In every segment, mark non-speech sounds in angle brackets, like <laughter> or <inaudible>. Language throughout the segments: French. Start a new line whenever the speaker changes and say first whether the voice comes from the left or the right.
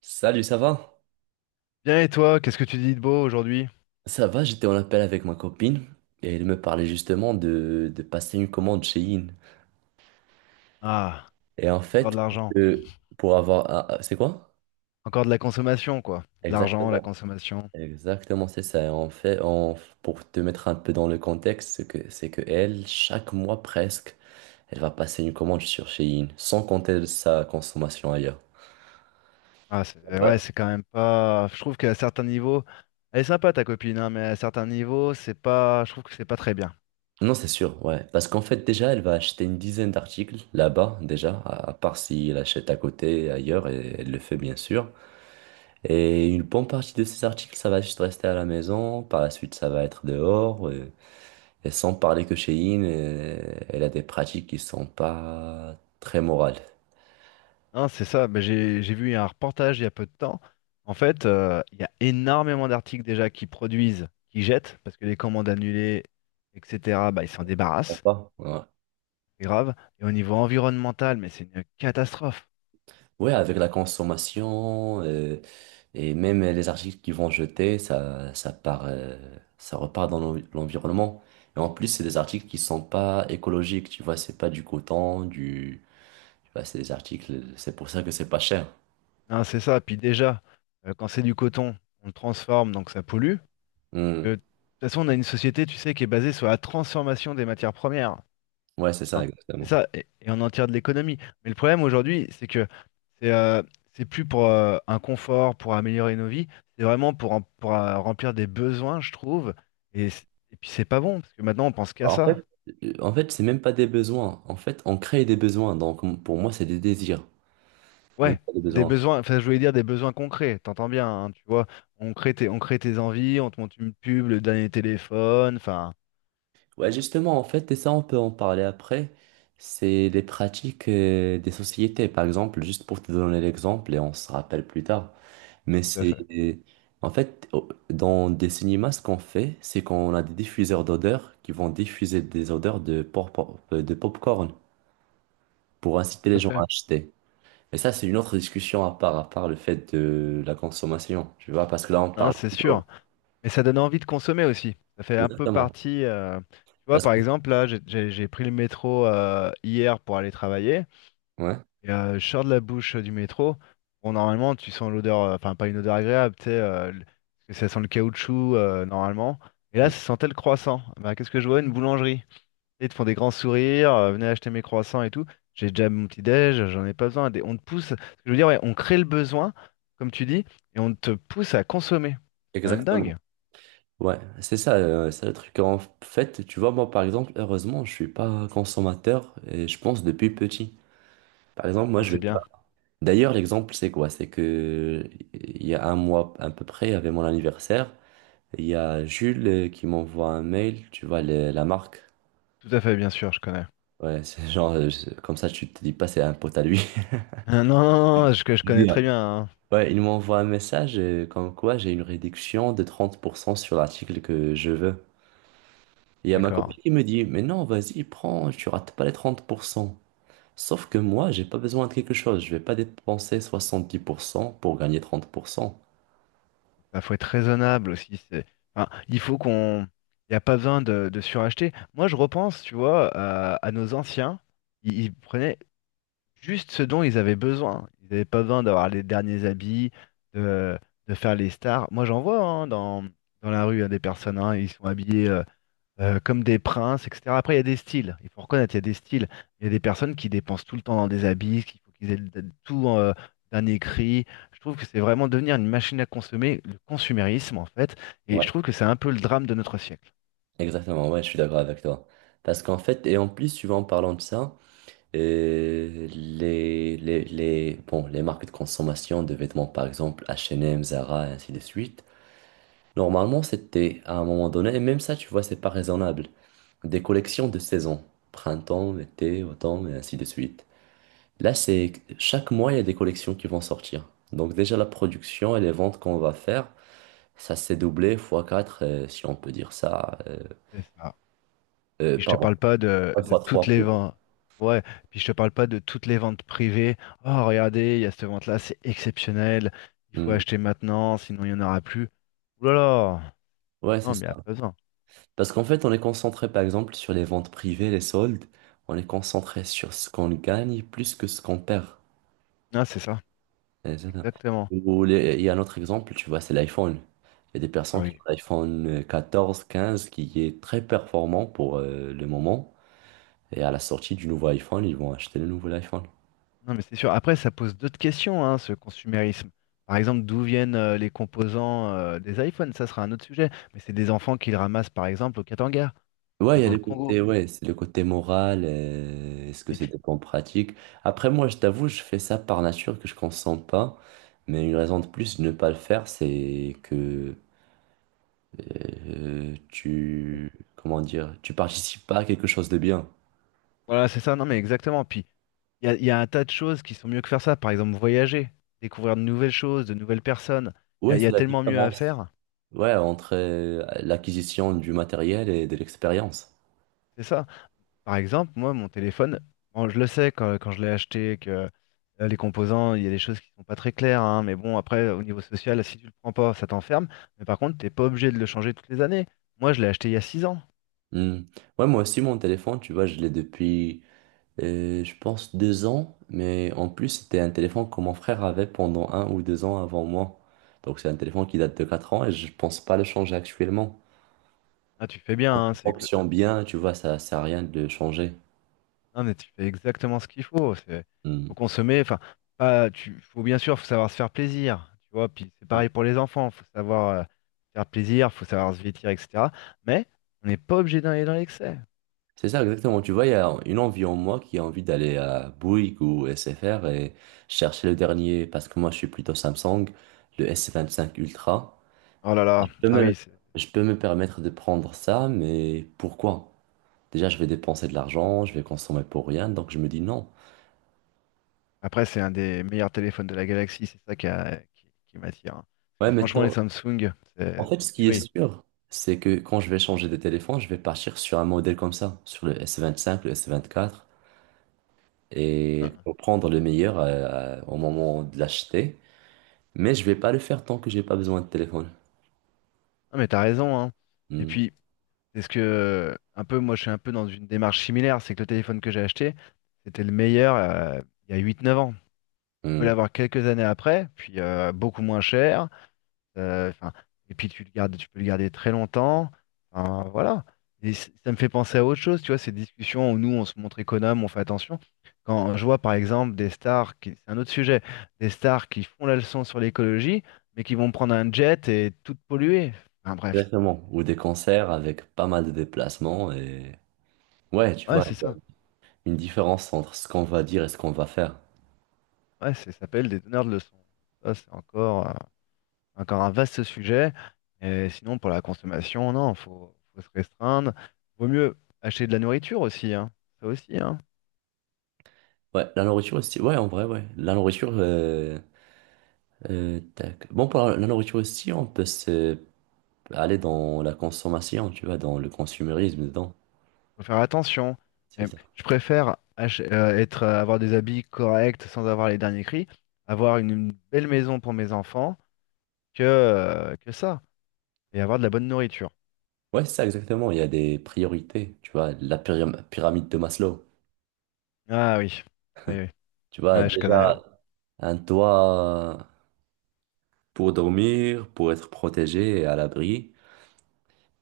right: Salut, ça va?
left: Bien et toi, qu'est-ce que tu dis de beau aujourd'hui?
right: Ça va, j'étais en appel avec ma copine et elle me parlait justement de passer une commande chez In.
left: Ah,
right: Et en
left: encore de
right: fait,
left: l'argent.
right: pour avoir... C'est quoi?
left: Encore de la consommation, quoi. De l'argent, la
right: Exactement.
left: consommation.
right: Exactement, c'est ça. En fait, pour te mettre un peu dans le contexte, c'est que elle, chaque mois presque, elle va passer une commande sur Shein, sans compter sa consommation ailleurs.
left: Ah, c'est
right: Ouais.
left: ouais, c'est quand même pas. Je trouve qu'à certains niveaux, elle est sympa ta copine, hein, mais à certains niveaux, c'est pas. Je trouve que c'est pas très bien.
right: Non, c'est sûr, ouais. Parce qu'en fait, déjà, elle va acheter une dizaine d'articles là-bas, déjà, à part si elle achète à côté, ailleurs, et elle le fait bien sûr. Et une bonne partie de ces articles, ça va juste rester à la maison. Par la suite, ça va être dehors. Et, sans parler que chez In, elle a des pratiques qui sont pas très morales.
left: Hein, c'est ça. Ben, j'ai vu un reportage il y a peu de temps. En fait, il y a énormément d'articles déjà qui produisent, qui jettent, parce que les commandes annulées, etc. Bah, ils s'en
right: Bon,
left: débarrassent.
right: pas, ouais.
left: C'est grave. Et au niveau environnemental, mais c'est une catastrophe.
right: Ouais, avec la consommation et même les articles qu'ils vont jeter, ça part, ça repart dans l'environnement. Et en plus, c'est des articles qui sont pas écologiques. Tu vois, c'est pas du coton, du, tu vois, c'est des articles. C'est pour ça que c'est pas cher.
left: Non, c'est ça. Puis déjà, quand c'est du coton, on le transforme, donc ça pollue. Que, de
right: Hmm.
left: toute façon, on a une société, tu sais, qui est basée sur la transformation des matières premières,
right: Ouais, c'est ça,
left: hein. C'est
right: exactement.
left: ça, et on en tire de l'économie. Mais le problème aujourd'hui, c'est que c'est euh, c'est plus pour un confort, pour améliorer nos vies, c'est vraiment pour, remplir des besoins, je trouve. Et, c- et puis c'est pas bon, parce que maintenant on pense qu'à
right: En
left: ça.
right: fait, en fait, c'est même pas des besoins. En fait, on crée des besoins. Donc, pour moi, c'est des désirs, même
left: Ouais,
right: pas des
left: c'est des
right: besoins.
left: besoins, enfin je voulais dire des besoins concrets, t'entends bien, hein, tu vois. On crée tes envies, on te monte une pub, le dernier téléphone, enfin.
right: Ouais, justement, en fait, et ça, on peut en parler après. C'est les pratiques des sociétés, par exemple, juste pour te donner l'exemple, et on se rappelle plus tard. Mais
left: Tout à fait,
right: c'est, en fait, dans des cinémas, ce qu'on fait, c'est qu'on a des diffuseurs d'odeurs qui vont diffuser des odeurs de popcorn pour inciter
left: tout
right: les
left: à
right: gens à
left: fait.
right: acheter. Mais ça, c'est une autre discussion à part le fait de la consommation, tu vois, parce que là, on
left: Non,
right: parle.
left: c'est sûr. Mais ça donne envie de consommer aussi. Ça fait un peu
right: Exactement.
left: partie. Tu vois,
right: Parce
left: par
right: que...
left: exemple, là, j'ai pris le métro hier pour aller travailler.
right: Ouais,
left: Et je sors de la bouche du métro. Bon, normalement, tu sens l'odeur, enfin, pas une odeur agréable, tu sais, parce que ça sent le caoutchouc, normalement. Et là,
right: Mm.
left: ça sentait le croissant. Bah, qu'est-ce que je vois? Une boulangerie. Ils te font des grands sourires, venez acheter mes croissants et tout. J'ai déjà mon petit-déj, j'en ai pas besoin. On te pousse, ce que je veux dire, ouais, on crée le besoin, comme tu dis, et on te pousse à consommer. C'est quand même
right: Exactement.
left: dingue.
right: Ouais, c'est ça, c'est le truc. En fait, tu vois, moi, par exemple, heureusement, je suis pas consommateur et je pense depuis petit. Par exemple, moi,
left: Ah,
right: je
left: c'est
right: vais pas.
left: bien.
right: D'ailleurs, l'exemple, c'est quoi? C'est que il y a un mois à peu près, il y avait mon anniversaire. Il y a Jules qui m'envoie un mail, tu vois, la marque.
left: Tout à fait, bien sûr, je connais. <laughs>
right: Ouais, c'est genre, comme ça, tu te dis pas, c'est un pote à lui.
left: Ah, non, non, non, je connais très
right: <laughs>
left: bien, hein.
right: Ouais, il m'envoie un message comme quoi j'ai une réduction de 30% sur l'article que je veux. Et il y a ma
left: D'accord.
right: copine qui me dit, mais non, vas-y, prends, tu rates pas les 30%. Sauf que moi, j'ai pas besoin de quelque chose. Je vais pas dépenser 70% pour gagner 30%.
left: Il faut être raisonnable aussi. Enfin, il faut qu'on. Il n'y a pas besoin de suracheter. Moi, je repense, tu vois, à nos anciens. Ils prenaient juste ce dont ils avaient besoin. Ils n'avaient pas besoin d'avoir les derniers habits, de, de faire les stars. Moi, j'en vois hein, dans, dans la rue hein, des personnes, hein, ils sont habillés comme des princes, etc. Après, il y a des styles. Il faut reconnaître, il y a des styles. Il y a des personnes qui dépensent tout le temps dans des habits, qu'il faut qu'ils aient le- tout d'un écrit. Je trouve que c'est vraiment devenir une machine à consommer, le consumérisme en fait. Et je
right: Ouais,
left: trouve que c'est un peu le drame de notre siècle.
right: exactement, ouais, je suis d'accord avec toi. Parce qu'en fait, et en plus, tu vois, en parlant de ça, bon, les marques de consommation de vêtements, par exemple, H&M, Zara, et ainsi de suite. Normalement, c'était à un moment donné, et même ça, tu vois, c'est pas raisonnable. Des collections de saisons, printemps, été, automne, et ainsi de suite. Là, c'est chaque mois, il y a des collections qui vont sortir. Donc déjà, la production et les ventes qu'on va faire, ça s'est doublé fois 4, si on peut dire ça.
left: C'est ça. Puis je te
right: Pardon,
left: parle pas de, de
right: fois
left: toutes
right: 3
left: les
right: plus.
left: ventes. Ouais, puis je te parle pas de toutes les ventes privées. Oh, regardez, il y a cette vente-là, c'est exceptionnel. Il faut
right: Hmm.
left: acheter maintenant, sinon il n'y en aura plus. Ouh là là!
right: Ouais,
left: Non,
right: c'est
left: mais
right: ça.
left: il n'y a pas besoin.
right: Parce qu'en fait, on est concentré, par exemple, sur les ventes privées, les soldes. On est concentré sur ce qu'on gagne plus que ce qu'on perd.
left: Non, c'est ça.
right: Ouais, c'est ça.
left: Exactement.
right: Ou il y a un autre exemple, tu vois, c'est l'iPhone. Il y a des
left: Ah
right: personnes qui ont
left: oui.
right: l'iPhone 14 15 qui est très performant pour le moment. Et à la sortie du nouveau iPhone, ils vont acheter le nouvel iPhone.
left: Non, mais c'est sûr. Après, ça pose d'autres questions, hein, ce consumérisme. Par exemple, d'où viennent les composants des iPhones? Ça sera un autre sujet. Mais c'est des enfants qui le ramassent, par exemple, au Katanga,
right: Ouais, il y a
left: dans
right: le
left: le Congo.
right: côté, ouais, c'est le côté moral. Est-ce que c'est
left: Et.
right: des bonnes pratiques? Après, moi, je t'avoue, je fais ça par nature que je consomme pas. Mais une raison de plus de ne pas le faire, c'est que euh, tu, comment dire, tu participes pas à quelque chose de bien.
left: Voilà, c'est ça. Non, mais exactement. Puis il y a, il y a un tas de choses qui sont mieux que faire ça. Par exemple, voyager, découvrir de nouvelles choses, de nouvelles personnes.
right: Ouais,
left: Il y
right: c'est
left: a
right: la
left: tellement mieux à
right: différence.
left: faire.
right: Ouais, entre l'acquisition du matériel et de l'expérience.
left: C'est ça. Par exemple, moi, mon téléphone, bon, je le sais quand, quand je l'ai acheté, que les composants, il y a des choses qui sont pas très claires, hein, mais bon, après, au niveau social, si tu le prends pas, ça t'enferme. Mais par contre, t'es pas obligé de le changer toutes les années. Moi, je l'ai acheté il y a 6 ans.
right: Hmm. Ouais, moi aussi, mon téléphone, tu vois, je l'ai depuis, je pense, 2 ans. Mais en plus, c'était un téléphone que mon frère avait pendant 1 ou 2 ans avant moi. Donc, c'est un téléphone qui date de 4 ans et je pense pas le changer actuellement.
left: Ah, tu fais bien,
right: Quand
left: hein,
right: il fonctionne bien, tu vois, ça sert à rien de le changer.
left: non, mais tu fais exactement ce qu'il faut.
right: Hmm.
left: Faut consommer. Enfin, pas, tu, faut bien sûr, faut savoir se faire plaisir. Tu vois, puis c'est pareil pour les enfants. Faut savoir faire plaisir, faut savoir se vêtir, etc. Mais on n'est pas obligé d'aller dans l'excès.
right: C'est ça, exactement. Tu vois, il y a une envie en moi qui a envie d'aller à Bouygues ou SFR et chercher le dernier, parce que moi, je suis plutôt Samsung, le S25 Ultra.
left: Oh là là.
right: Je peux
left: Ah oui.
right: me, je peux me permettre de prendre ça, mais pourquoi? Déjà, je vais dépenser de l'argent, je vais consommer pour rien, donc je me dis non.
left: Après, c'est un des meilleurs téléphones de la galaxie. C'est ça qui, qui m'attire, hein.
right: Ouais,
left: Parce que
right: mais
left: franchement, les Samsung,
right: en
left: c'est
right: fait,
left: c'est une
right: ce qui est
left: tuerie.
right: sûr, c'est que quand je vais changer de téléphone, je vais partir sur un modèle comme ça, sur le S25, le S24, et
left: Non,
right: pour prendre le meilleur au moment de l'acheter. Mais je vais pas le faire tant que j'ai pas besoin de téléphone.
left: non, mais t'as raison, hein. Et
right: Hmm,
left: puis, c'est ce que, un peu, moi, je suis un peu dans une démarche similaire. C'est que le téléphone que j'ai acheté, c'était le meilleur il y a 8, 9 ans. Tu peux
right: hmm.
left: l'avoir quelques années après, puis beaucoup moins cher. euh, enfin, et puis tu le gardes, tu peux le garder très longtemps. Enfin, voilà. Ça me fait penser à autre chose, tu vois, ces discussions où nous, on se montre économe, on fait attention. Quand je vois, par exemple, des stars, qui, c'est un autre sujet, des stars qui font la leçon sur l'écologie, mais qui vont prendre un jet et tout polluer. Enfin, bref, c'est-
right: Exactement. Ou des concerts avec pas mal de déplacements et... Ouais, tu
left: ouais,
right: vois,
left: c'est
right: il y a
left: ça.
right: une différence entre ce qu'on va dire et ce qu'on va faire.
left: Ouais, ça s'appelle des donneurs de leçons. Ça, c'est encore, encore un vaste sujet. Et sinon, pour la consommation, non, faut se restreindre. Vaut mieux acheter de la nourriture aussi, hein. Ça aussi, hein.
right: Ouais, la nourriture aussi. Ouais, en vrai, ouais. La nourriture... tac. Bon, pour la nourriture aussi, on peut aller dans la consommation, tu vois, dans le consumérisme dedans.
left: Faut faire attention.
right: C'est
left: Mais
right: ça.
left: je préfère avoir des habits corrects sans avoir les derniers cris, avoir une belle maison pour mes enfants que ça. Et avoir de la bonne nourriture.
right: Ouais, c'est ça, exactement. Il y a des priorités, tu vois, la pyramide de Maslow.
left: Ah oui. Ah oui, oui.
right: Tu vois,
left: Ouais, je connais, ouais.
right: déjà, un toit, pour dormir, pour être protégé et à l'abri,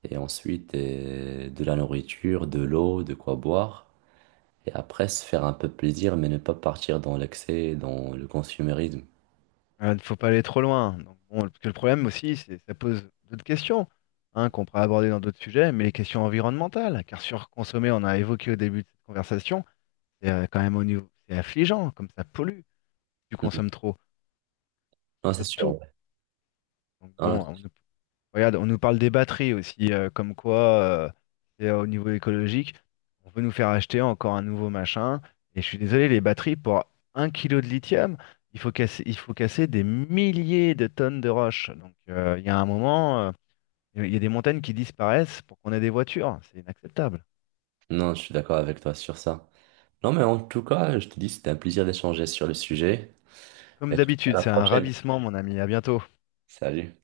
right: et ensuite de la nourriture, de l'eau, de quoi boire, et après se faire un peu plaisir, mais ne pas partir dans l'excès, et dans le consumérisme.
left: Il ne faut pas aller trop loin. Donc, bon, parce que le problème aussi, c'est ça pose d'autres questions hein, qu'on pourra aborder dans d'autres sujets, mais les questions environnementales. Car surconsommer, on a évoqué au début de cette conversation, c'est quand même au niveau, c'est affligeant, comme ça pollue. Tu
right: Mm.
left: consommes trop, que ce
right: Non, c'est
left: soit de
right: sûr.
left: tout.
right: Ouais.
left: Donc
right: Non,
left: bon, on ne. Regarde, on nous parle des batteries aussi, comme quoi, euh, c'est, au niveau écologique, on veut nous faire acheter encore un nouveau machin. Et je suis désolé, les batteries, pour 1 kilo de lithium, il faut casser des milliers de tonnes de roches. Donc, il y a un moment, il y a des montagnes qui disparaissent pour qu'on ait des voitures. C'est inacceptable.
right: non, je suis d'accord avec toi sur ça. Non, mais en tout cas, je te dis, c'était un plaisir d'échanger sur le sujet,
left: Comme
right: et je te dis à
left: d'habitude,
right: la
left: c'est un
right: prochaine.
left: ravissement, mon ami. À bientôt.
right: Salut.